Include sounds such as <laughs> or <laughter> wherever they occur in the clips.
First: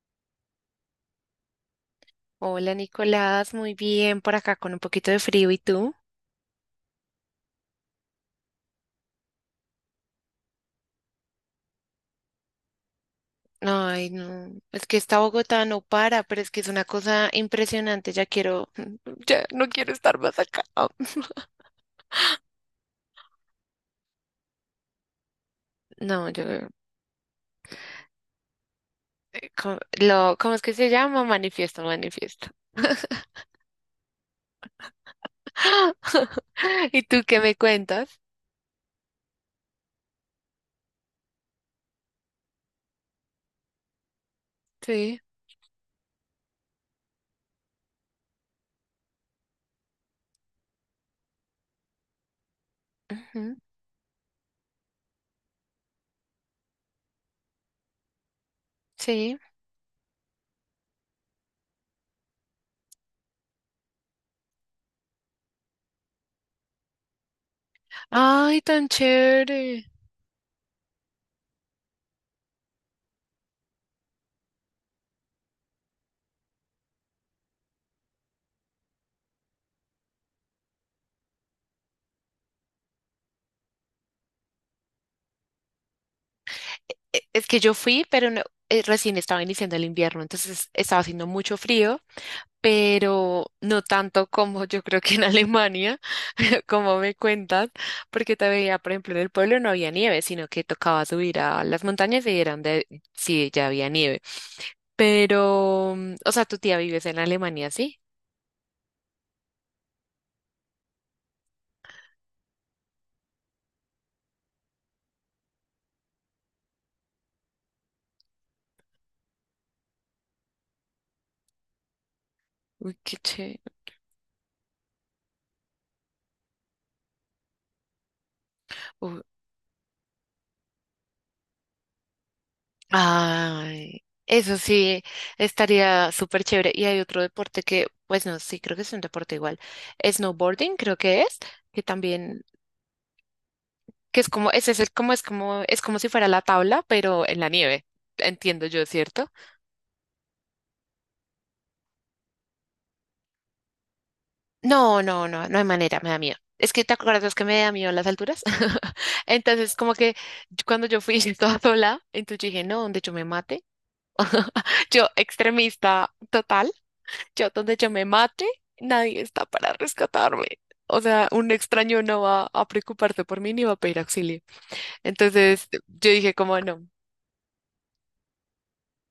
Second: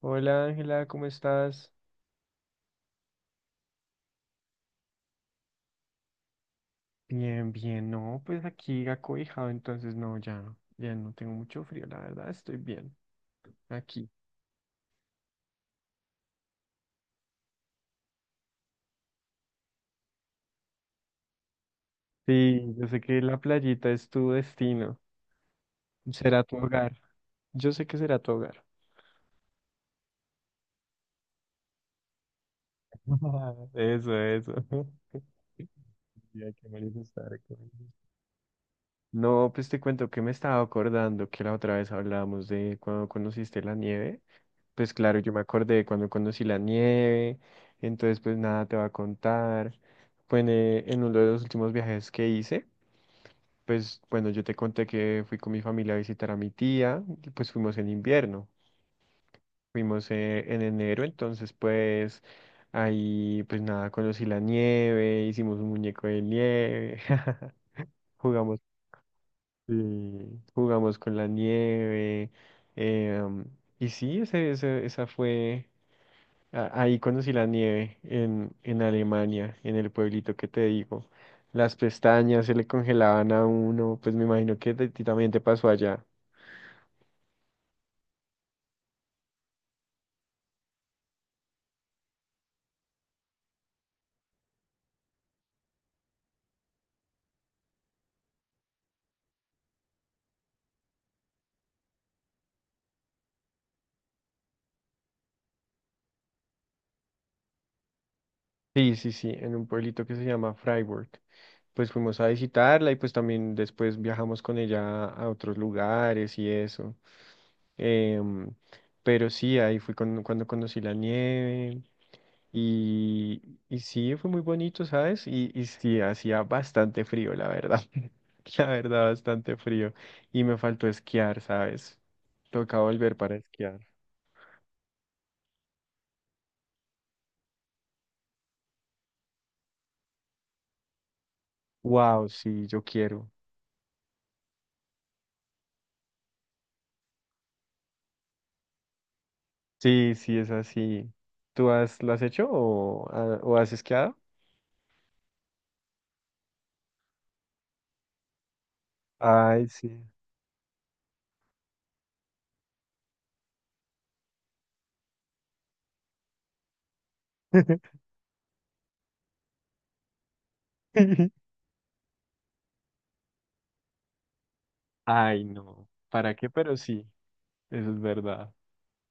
Hola Ángela, ¿cómo estás? Hola Nicolás, muy bien por acá con un poquito de frío. ¿Y tú? Bien, bien, no, pues aquí acobijado, entonces no, ya, ya no tengo mucho frío, la verdad, estoy bien aquí. Ay, no, es que esta Bogotá no para, pero es que es una cosa impresionante. Ya quiero, <laughs> ya no quiero estar más acá. <laughs> Sí, yo sé que la playita es tu destino, No, será yo, tu hogar, yo sé que será tu hogar. ¿Cómo es que se llama? Manifiesto, manifiesto. <laughs> Eso, eso. <laughs> Ya, qué <laughs> ¿Y tú manifestar. qué Qué me bueno. cuentas? No, pues te cuento que me estaba acordando que la otra vez hablábamos de cuando conociste la nieve. Pues claro, Sí, yo me acordé de cuando conocí la nieve, entonces pues nada te va a contar. Bueno, en uno de los últimos viajes que hice, ujú, pues bueno, yo te conté que fui con mi familia a visitar a mi tía, y pues fuimos en invierno, sí. fuimos en enero, entonces pues ahí pues nada, conocí la nieve, hicimos un muñeco de nieve, <laughs> jugamos, Ay, tan chévere. sí, jugamos con la nieve, em, y sí, esa fue... Ahí conocí la nieve en Alemania, en el pueblito que te digo. Las pestañas se le congelaban a uno, pues me imagino que a ti también te pasó allá. Es que yo fui, pero no, recién estaba iniciando el invierno, entonces estaba haciendo mucho frío. Pero no tanto como yo creo que en Alemania, <laughs> como me cuentas, porque te veía, por ejemplo, en el pueblo no había nieve, sino que tocaba subir a las montañas y eran de sí, ya había nieve. Pero, o sea, tu tía vives en Alemania, ¿sí? Sí, sí, sí, en un pueblito que se llama Freiburg. Pues fuimos a visitarla y pues también después viajamos con ella a otros lugares y eso. Em, pero sí, ahí cuando conocí la nieve. Uy, qué chévere. Y sí, fue muy bonito, ¿sabes? Y sí, hacía bastante frío, la verdad. <laughs> La verdad, Uy, bastante frío. Y me faltó esquiar, ¿sabes? Toca volver para esquiar. ay, eso sí, estaría súper chévere. Y hay otro deporte que, pues no, sí, creo que es un deporte igual. Snowboarding, creo que es, que Wow, también sí, yo quiero. que es como, ese es como, es como, es como si fuera la tabla, pero en la nieve. Entiendo yo, ¿cierto? Sí, sí, es así. ¿Tú has, lo has hecho o has esquiado? No, no, no, no hay manera, me da miedo. Es que te acuerdas que me da miedo las alturas. <laughs> Ay, Entonces, sí. como que cuando yo fui <laughs> toda sola, entonces dije, no, donde yo me mate. <laughs> Yo, extremista total, yo donde yo me mate, nadie está para rescatarme. O sea, <laughs> un extraño no va a preocuparse por mí ni va a pedir auxilio. Ay, Entonces, no. yo dije, ¿Para qué? como Pero no. sí, eso es verdad.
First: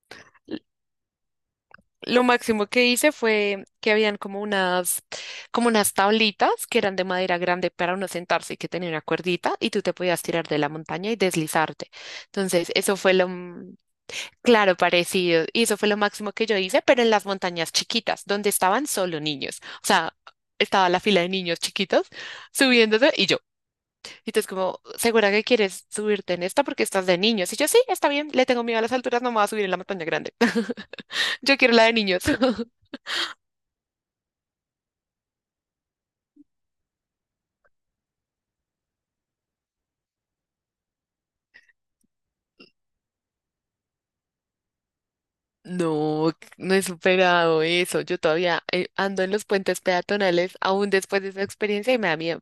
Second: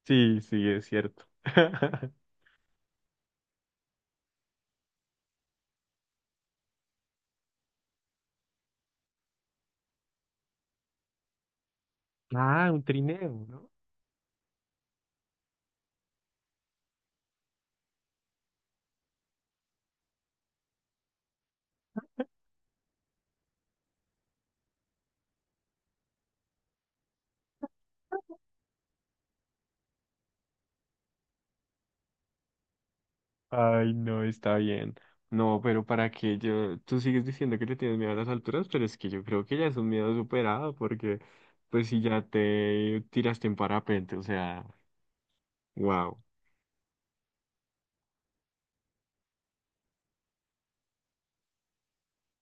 Sí, sí, es cierto. <laughs> Lo máximo que hice fue que habían como unas tablitas que eran de madera grande para uno sentarse y que tenía una cuerdita y tú te podías tirar de la montaña y deslizarte. Ah, Entonces, un eso fue lo, trineo, no. Claro, parecido. Y eso fue lo máximo que yo hice, pero en las montañas chiquitas, donde estaban solo niños. O sea, estaba la fila de niños chiquitos subiéndose y yo. Y tú como, ¿segura que quieres subirte en esta porque estás de niños? Y yo, sí, está bien, le tengo miedo a las alturas, no me voy a subir en la montaña grande. <laughs> Yo quiero la de niños. <laughs> Ay, no, está bien. No, pero para qué yo, tú sigues diciendo que le tienes miedo a las alturas, pero es que yo creo que ya es un miedo superado, porque pues si ya te tiraste en parapente, o sea, wow, No, no he superado eso. Yo todavía ando en los puentes peatonales aún después de esa experiencia y me da miedo.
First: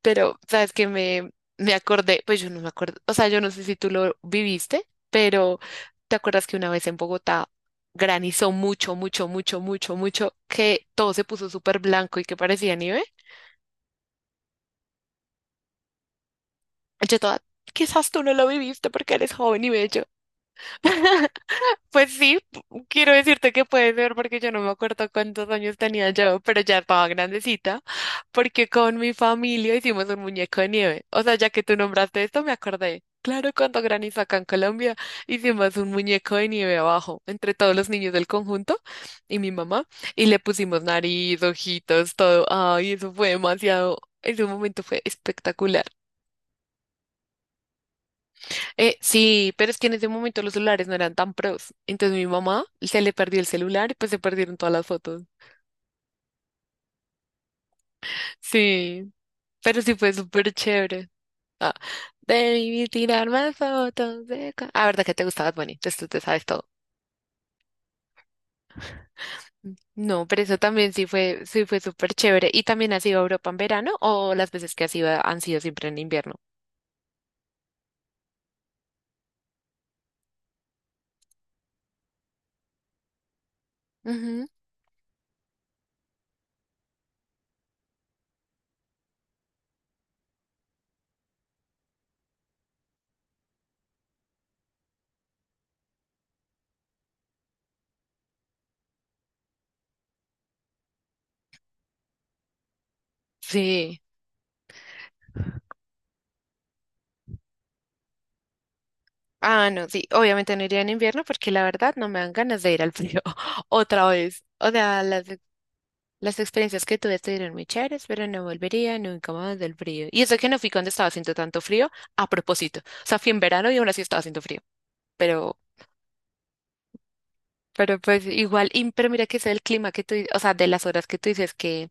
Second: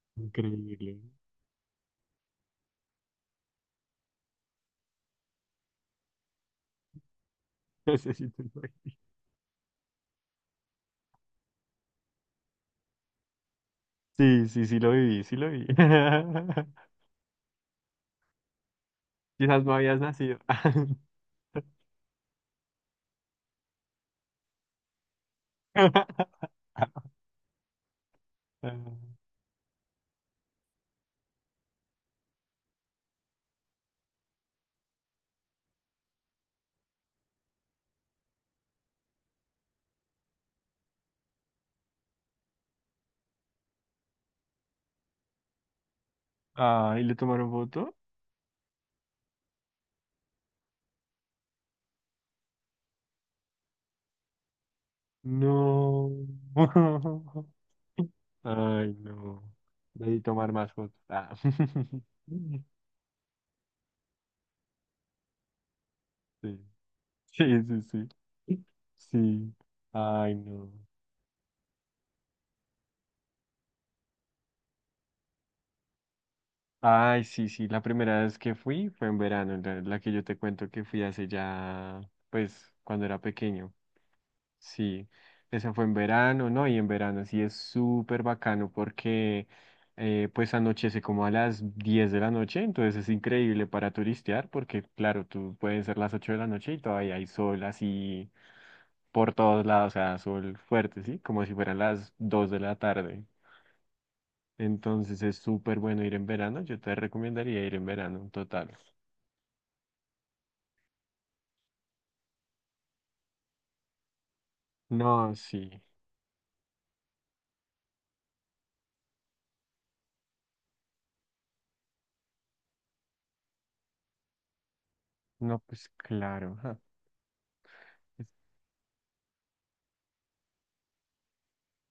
Pero, ¿sabes qué? increíble. Me acordé, pues yo no me acuerdo, o sea, yo no sé si tú lo viviste, pero ¿te acuerdas que una vez en Bogotá <laughs> No sé si te granizó lo- mucho, mucho, mucho, mucho, mucho, que todo se puso súper blanco y que parecía nieve? Sí, sí, sí lo viví, sí lo vi. <laughs> Yo toda, quizás tú no lo viviste porque eres Quizás joven y no habías bello. nacido. <laughs> Pues sí, quiero decirte que puede ser porque yo no me acuerdo cuántos años tenía yo, <laughs> pero ya estaba grandecita, porque con mi familia hicimos un muñeco de nieve. O sea, ya que tú nombraste esto, me acordé. Claro, cuando granizo acá en Colombia, hicimos un muñeco de nieve abajo, entre todos los niños del conjunto y mi mamá, y le pusimos nariz, ojitos, todo. Ay, eso fue demasiado, ese momento fue espectacular. Ah, ¿y le tomaron foto? Sí, pero es que en ese momento los celulares no eran tan pros. Entonces mi mamá se le perdió el celular y pues se perdieron todas las fotos. No. <laughs> Ay, Sí, no. pero sí fue Debí tomar súper más fotos. chévere. Ah. Ah, <laughs> debí tirar más fotos de... Ah, verdad que te gustaba Bunny, entonces tú te sabes Sí, todo. <laughs> sí, sí, sí. Sí. No, Ay, pero eso no. también sí fue súper chévere. ¿Y también has ido a Europa en verano o las veces que has ido han sido siempre en invierno? Ay, sí, sí. La primera vez que fui fue en verano, la que yo te cuento que fui hace ya, pues, cuando era pequeño. Ujú. Sí, esa fue en verano, ¿no? Y en verano sí es súper bacano porque pues anochece como a las 10 de la noche, entonces es increíble para turistear porque claro, tú pueden ser las 8 de la noche y todavía hay sol así por todos lados, o sea, sol fuerte, ¿sí? Como si fueran las 2 de la tarde. Sí. Entonces es súper bueno ir en verano, yo te recomendaría ir en verano, total. Ah, no, sí. Obviamente no iría en invierno porque la verdad no me dan ganas de ir al frío <laughs> otra vez. O sea, No, sí, las experiencias que tuve estuvieron muy chéveres, pero no volvería nunca más del frío. Y eso que no fui cuando estaba haciendo tanto frío, a propósito. O sea, fui en verano y aún así estaba haciendo frío. no, Pero, pues claro. Ajá. pero pues igual, pero mira que es el clima que tú, o sea, de las horas que tú dices que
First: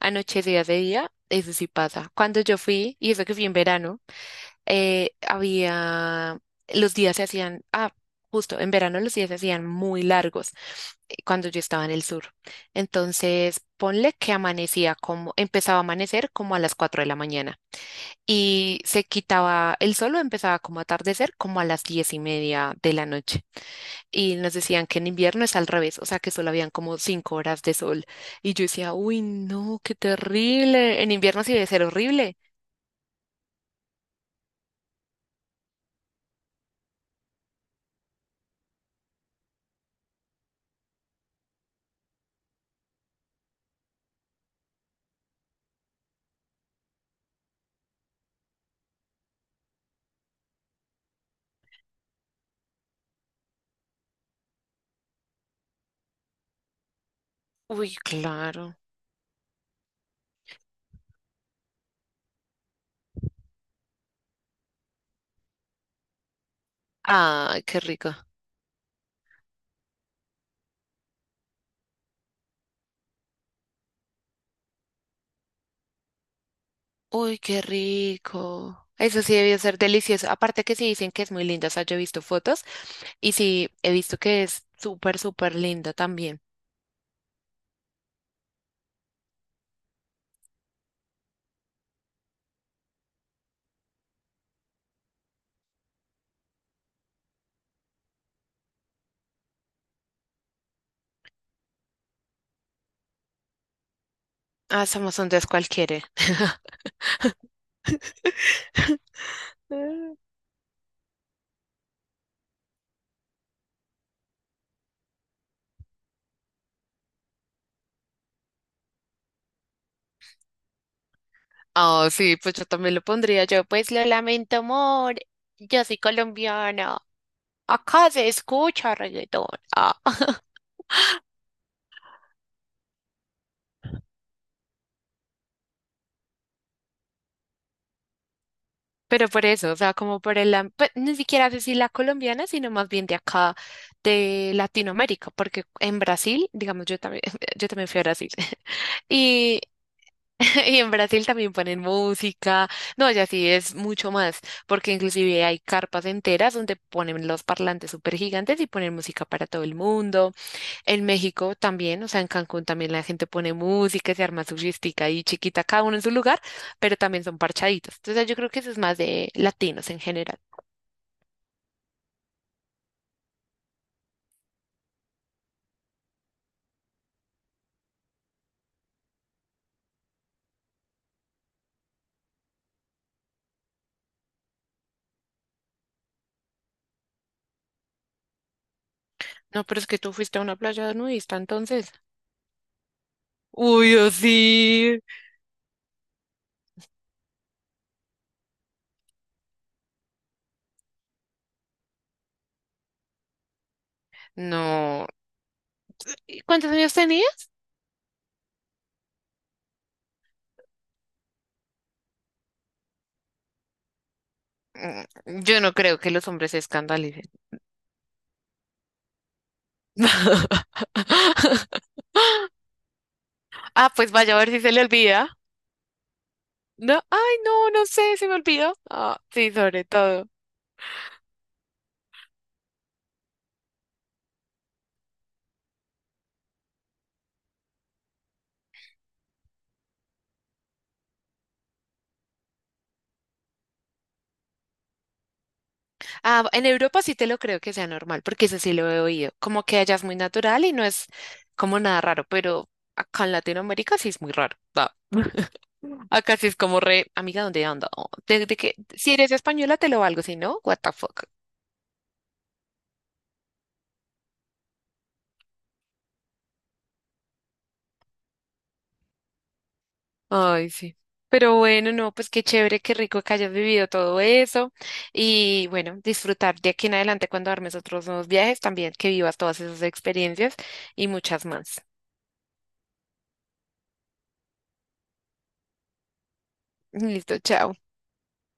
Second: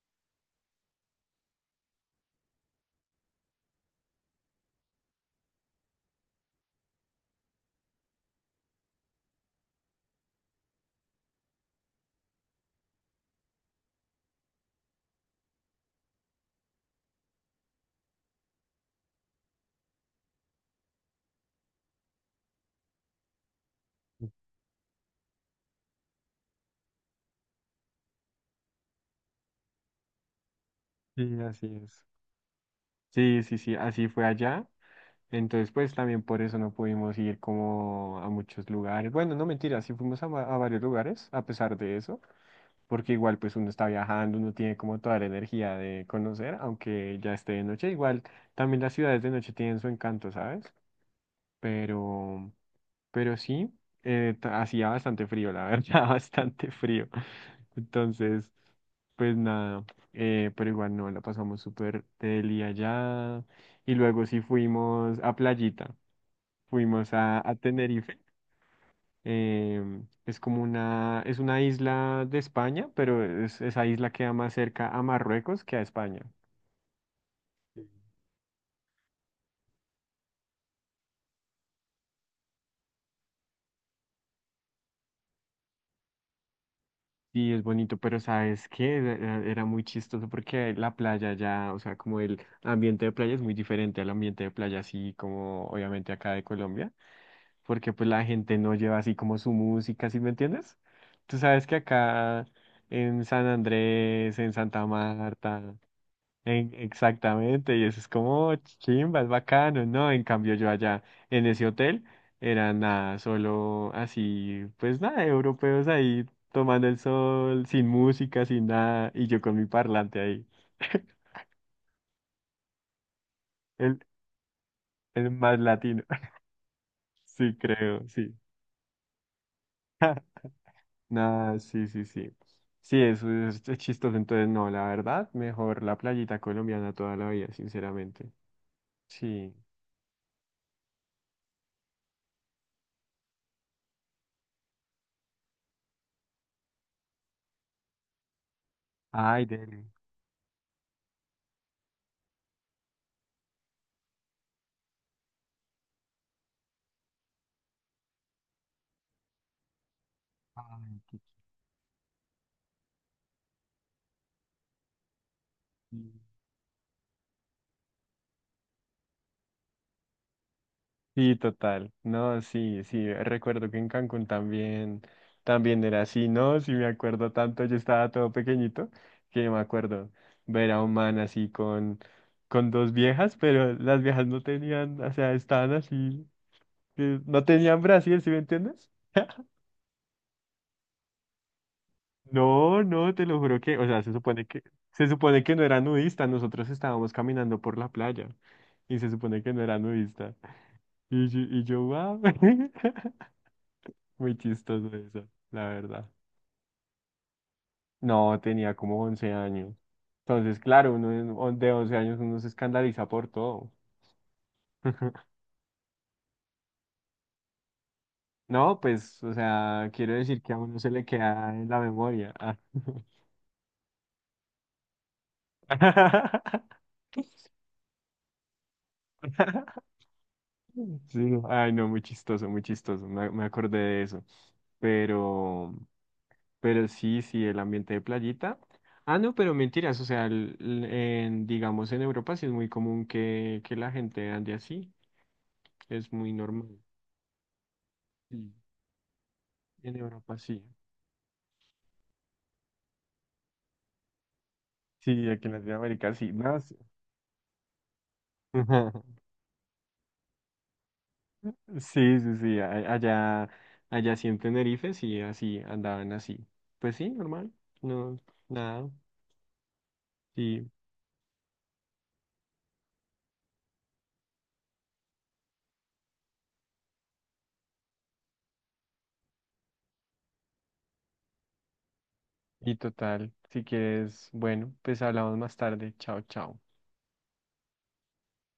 anochecía de día, eso sí pasa. Cuando yo fui, y eso que fui en verano, había, los días se hacían, justo, en verano los días se hacían muy largos cuando yo estaba en el sur. Entonces, ponle que amanecía como, empezaba a amanecer como a las 4 de la mañana y se quitaba el sol o empezaba como a atardecer como a las 10:30 de la noche. Y nos decían que en invierno es al revés, o sea que solo habían como 5 horas de sol. Y yo decía, uy, no, qué terrible. En Sí, invierno sí así debe ser es. horrible. Sí, sí, sí, así fue allá. Entonces, pues también por eso no pudimos ir como a muchos lugares. Bueno, no mentira, sí fuimos a, a varios lugares a pesar de eso, porque igual pues uno está viajando, uno tiene como toda la energía de conocer, aunque ya esté de noche. Igual también las ciudades de noche tienen su encanto, ¿sabes? Pero, pero sí, hacía bastante frío, la verdad, <laughs> bastante frío. Uy, Entonces, claro. pues nada, pero igual no, la pasamos súper deli allá. Y luego sí fuimos a Playita. Fuimos a Ah, qué rico. Tenerife. Es como una, es una isla de España, pero esa isla queda más cerca a Marruecos que a España. Uy, qué rico. Eso sí debió ser delicioso. Aparte que sí dicen que es muy linda. O sea, yo he visto fotos y sí he visto que es súper, súper linda también. Sí es bonito, pero ¿sabes qué? Era, era muy chistoso porque la playa ya, o sea, como el ambiente de playa es muy diferente al ambiente de playa así como obviamente acá de Colombia, porque pues la gente no lleva así como su música, ¿sí me entiendes? Tú sabes que acá en San Andrés, en Santa Ah, somos un dos Marta, cualquiera. Exactamente, y eso es como chimba, es bacano, ¿no? En <laughs> cambio yo allá en ese hotel era nada, solo así, pues nada, europeos ahí tomando el sol, sin música, sin nada, y yo con mi parlante ahí, Oh, sí, pues yo también lo pondría yo. Pues el, lo lamento, amor. el más Yo soy latino, <laughs> colombiana. sí creo, Acá se sí. escucha reggaetón. Ah. <laughs> Nada, sí, sí, sí. Sí, eso es chistoso, entonces no, la verdad, mejor la playita colombiana toda la vida, sinceramente. Pero por Sí. eso, o sea, como por el, pues, ni siquiera sé si la colombiana, sino más bien de acá, de Latinoamérica, porque en Brasil, digamos, yo también, <laughs> yo también fui a Brasil, <laughs> Ay, y, deli. <laughs> y en Brasil también ponen música, no, ya sí es mucho más, porque inclusive hay carpas enteras donde ponen los parlantes súper gigantes y ponen música para todo el mundo. Ay, En qué México también, o sea, en Cancún también la gente pone música, se arma su fiestica y chiquita, cada uno en chido. su lugar, pero también son parchaditos. Entonces yo creo que eso es más de latinos en general. Sí, total. No, sí, sí. Recuerdo que en Cancún también, también era así, ¿no? Sí, me acuerdo tanto. Yo estaba todo pequeñito que me acuerdo ver a un man así con dos viejas, pero las viejas no tenían, o sea, estaban así, no tenían Brasil, ¿sí me entiendes? <laughs> No, pero es que tú fuiste a una playa nudista entonces. No, no, te lo juro que, o Uy, sea, yo sí. se supone que no era nudista, nosotros estábamos caminando por la playa y se supone que no era nudista. Y yo, wow. <laughs> Muy chistoso No. eso, la verdad. ¿Y cuántos años tenía? No, tenía como 11 años. Entonces, claro, uno de 11 años uno se escandaliza por todo. <laughs> Yo no creo que los hombres se escandalicen. No, pues, o sea, quiero decir que a uno se le queda en la <laughs> memoria. Ah. Ah, pues vaya a ver si se le olvida. <laughs> No, ay, no, no sé, se me olvidó. Ah, sí, sobre todo. Sí, no, ay, no, muy chistoso, muy chistoso. Me acordé de eso. Pero, pero sí, sí, el ambiente de playita. Ah, no, pero mentiras, o sea, digamos en Europa sí es muy común que la gente ande así. Es muy Ah, en normal. Europa sí te lo creo que sea normal, Y porque eso sí lo he oído. Como que en allá es muy Europa sí. natural y no es como nada raro, pero acá en Latinoamérica sí es muy raro. Va. Sí, aquí en <laughs> Latinoamérica sí. Acá sí es No, sí, como re, amiga, ¿dónde anda? Desde que, si <laughs> eres española te lo valgo, si no, what the fuck. sí, sí, sí. Allá, allá sí en Tenerife sí, así andaban así. Pues sí, normal. No, nada. Y, Ay, sí. Pero bueno, no, pues qué chévere, qué rico que hayas vivido todo eso. Y bueno, disfrutar de aquí en adelante cuando armes otros nuevos viajes, también que vivas todas esas experiencias y muchas más. y total. Si quieres, bueno, pues hablamos más tarde. Chao, chao. Listo, chao.